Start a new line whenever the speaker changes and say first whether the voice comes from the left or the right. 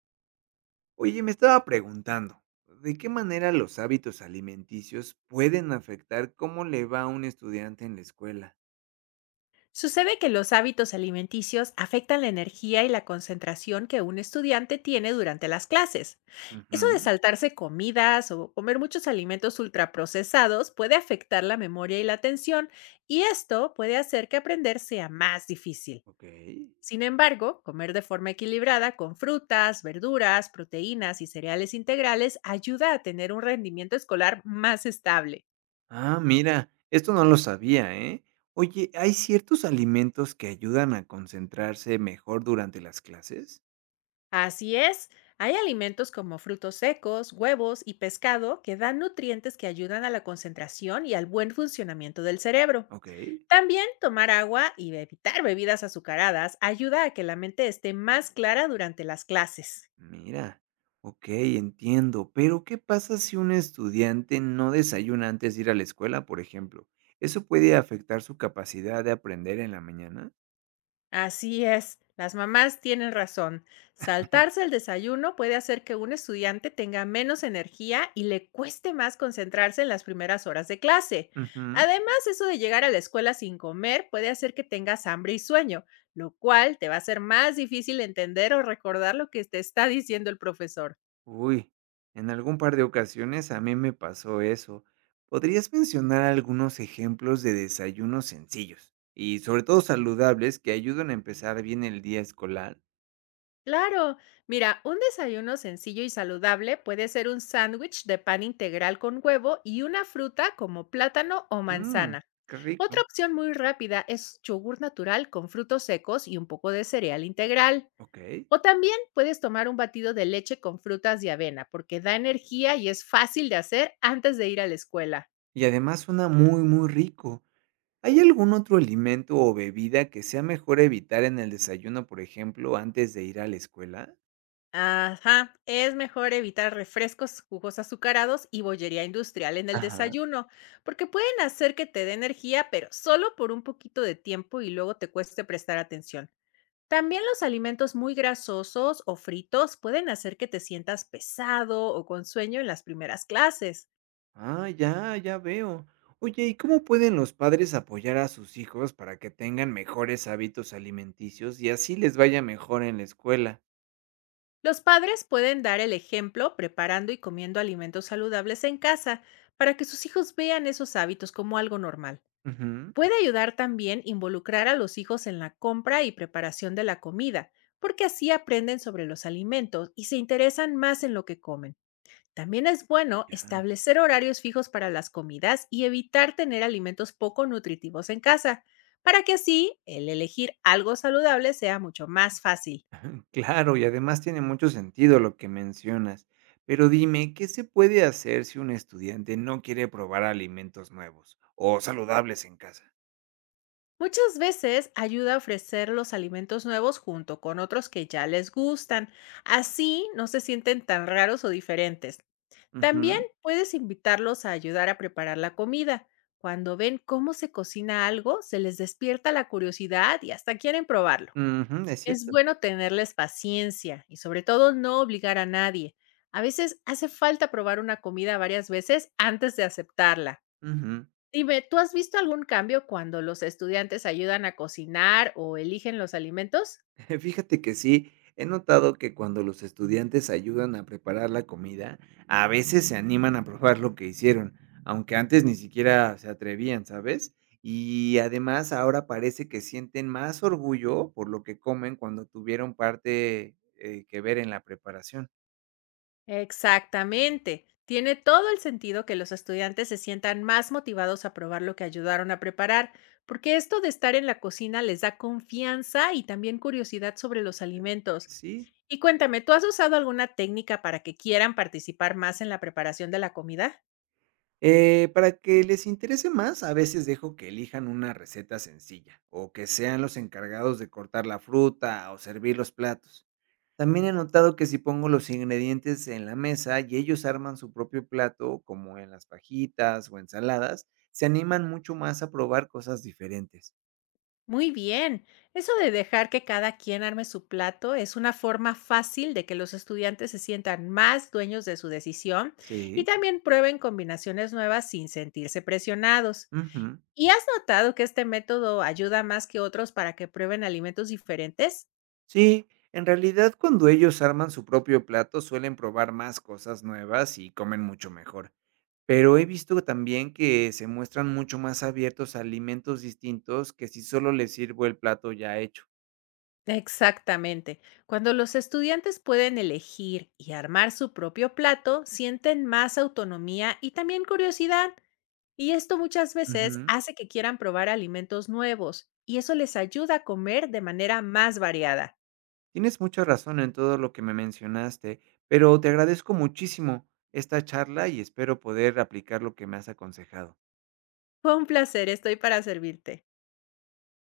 right: Oye, me estaba preguntando, ¿de qué manera los hábitos alimenticios pueden afectar cómo le va a un estudiante en la escuela?
left: Sucede que los hábitos alimenticios afectan la energía y la concentración que un estudiante tiene durante las clases. Eso de
right: Ujú,
left: saltarse comidas o comer muchos alimentos ultraprocesados puede afectar la memoria y la atención, y esto puede hacer que aprender sea más difícil.
right: ok.
left: Sin embargo, comer de forma equilibrada con frutas, verduras, proteínas y cereales integrales ayuda a tener un rendimiento escolar más estable.
right: Ah, mira, esto no lo sabía, ¿eh? Oye, ¿hay ciertos alimentos que ayudan a concentrarse mejor durante las clases?
left: Así es, hay alimentos como frutos secos, huevos y pescado que dan nutrientes que ayudan a la concentración y al buen funcionamiento del cerebro.
right: Ok,
left: También tomar agua y evitar bebidas azucaradas ayuda a que la mente esté más clara durante las clases.
right: mira, ok, entiendo, pero ¿qué pasa si un estudiante no desayuna antes de ir a la escuela, por ejemplo? ¿Eso puede afectar su capacidad de aprender en la mañana?
left: Así es, las mamás tienen razón. Saltarse el desayuno puede hacer que un estudiante tenga menos energía y le cueste más concentrarse en las primeras horas de clase.
right: Ujú.
left: Además, eso de llegar a la escuela sin comer puede hacer que tengas hambre y sueño, lo cual te va a ser más difícil entender o recordar lo que te está diciendo el profesor.
right: Uy, en algún par de ocasiones a mí me pasó eso. ¿Podrías mencionar algunos ejemplos de desayunos sencillos y sobre todo saludables que ayudan a empezar bien el día escolar?
left: Claro, mira, un desayuno sencillo y saludable puede ser un sándwich de pan integral con huevo y una fruta como plátano o
right: Mmm,
left: manzana.
right: qué
left: Otra
right: rico.
left: opción muy rápida es yogur natural con frutos secos y un poco de cereal integral.
right: Ok.
left: O también puedes tomar un batido de leche con frutas y avena porque da energía y es fácil de hacer antes de ir a la escuela.
right: Y además suena muy, muy rico. ¿Hay algún otro alimento o bebida que sea mejor evitar en el desayuno, por ejemplo, antes de ir a la escuela?
left: Ajá, es mejor evitar refrescos, jugos azucarados y bollería industrial en el
right: Ajá.
left: desayuno, porque pueden hacer que te dé energía, pero solo por un poquito de tiempo y luego te cueste prestar atención. También los alimentos muy grasosos o fritos pueden hacer que te sientas pesado o con sueño en las primeras clases.
right: Ah, ya, ya veo. Oye, ¿y cómo pueden los padres apoyar a sus hijos para que tengan mejores hábitos alimenticios y así les vaya mejor en la escuela?
left: Los padres pueden dar el ejemplo preparando y comiendo alimentos saludables en casa para que sus hijos vean esos hábitos como algo normal.
right: Ujú.
left: Puede ayudar también involucrar a los hijos en la compra y preparación de la comida, porque así aprenden sobre los alimentos y se interesan más en lo que comen. También es bueno
right: Ya.
left: establecer horarios fijos para las comidas y evitar tener alimentos poco nutritivos en casa, para que así el elegir algo saludable sea mucho más fácil.
right: Claro, y además tiene mucho sentido lo que mencionas. Pero dime, ¿qué se puede hacer si un estudiante no quiere probar alimentos nuevos o saludables en casa?
left: Muchas veces ayuda a ofrecer los alimentos nuevos junto con otros que ya les gustan. Así no se sienten tan raros o diferentes. También
right: Ujú,
left: puedes invitarlos a ayudar a preparar la comida. Cuando ven cómo se cocina algo, se les despierta la curiosidad y hasta quieren probarlo.
right: ujú, es
left: Es
right: cierto.
left: bueno tenerles paciencia y sobre todo no obligar a nadie. A veces hace falta probar una comida varias veces antes de aceptarla.
right: Ujú.
left: Dime, ¿tú has visto algún cambio cuando los estudiantes ayudan a cocinar o eligen los alimentos?
right: Fíjate que sí, he notado que cuando los estudiantes ayudan a preparar la comida, a veces se animan a probar lo que hicieron, aunque antes ni siquiera se atrevían, ¿sabes? Y además ahora parece que sienten más orgullo por lo que comen cuando tuvieron parte que ver en la preparación.
left: Exactamente. Tiene todo el sentido que los estudiantes se sientan más motivados a probar lo que ayudaron a preparar, porque esto de estar en la cocina les da confianza y también curiosidad sobre los alimentos.
right: Sí.
left: Y cuéntame, ¿tú has usado alguna técnica para que quieran participar más en la preparación de la comida?
right: Para que les interese más, a veces dejo que elijan una receta sencilla o que sean los encargados de cortar la fruta o servir los platos. También he notado que si pongo los ingredientes en la mesa y ellos arman su propio plato, como en las fajitas o ensaladas, se animan mucho más a probar cosas diferentes.
left: Muy bien. Eso de dejar que cada quien arme su plato es una forma fácil de que los estudiantes se sientan más dueños de su decisión y
right: Sí.
left: también prueben combinaciones nuevas sin sentirse presionados.
right: Ujú.
left: ¿Y has notado que este método ayuda más que otros para que prueben alimentos diferentes?
right: Sí, en realidad cuando ellos arman su propio plato suelen probar más cosas nuevas y comen mucho mejor. Pero he visto también que se muestran mucho más abiertos a alimentos distintos que si solo les sirvo el plato ya hecho.
left: Exactamente. Cuando los estudiantes pueden elegir y armar su propio plato, sienten más autonomía y también curiosidad. Y esto muchas veces
right: Ujú.
left: hace que quieran probar alimentos nuevos y eso les ayuda a comer de manera más variada.
right: Tienes mucha razón en todo lo que me mencionaste, pero te agradezco muchísimo esta charla y espero poder aplicar lo que me has aconsejado.
left: Fue un placer, estoy para servirte.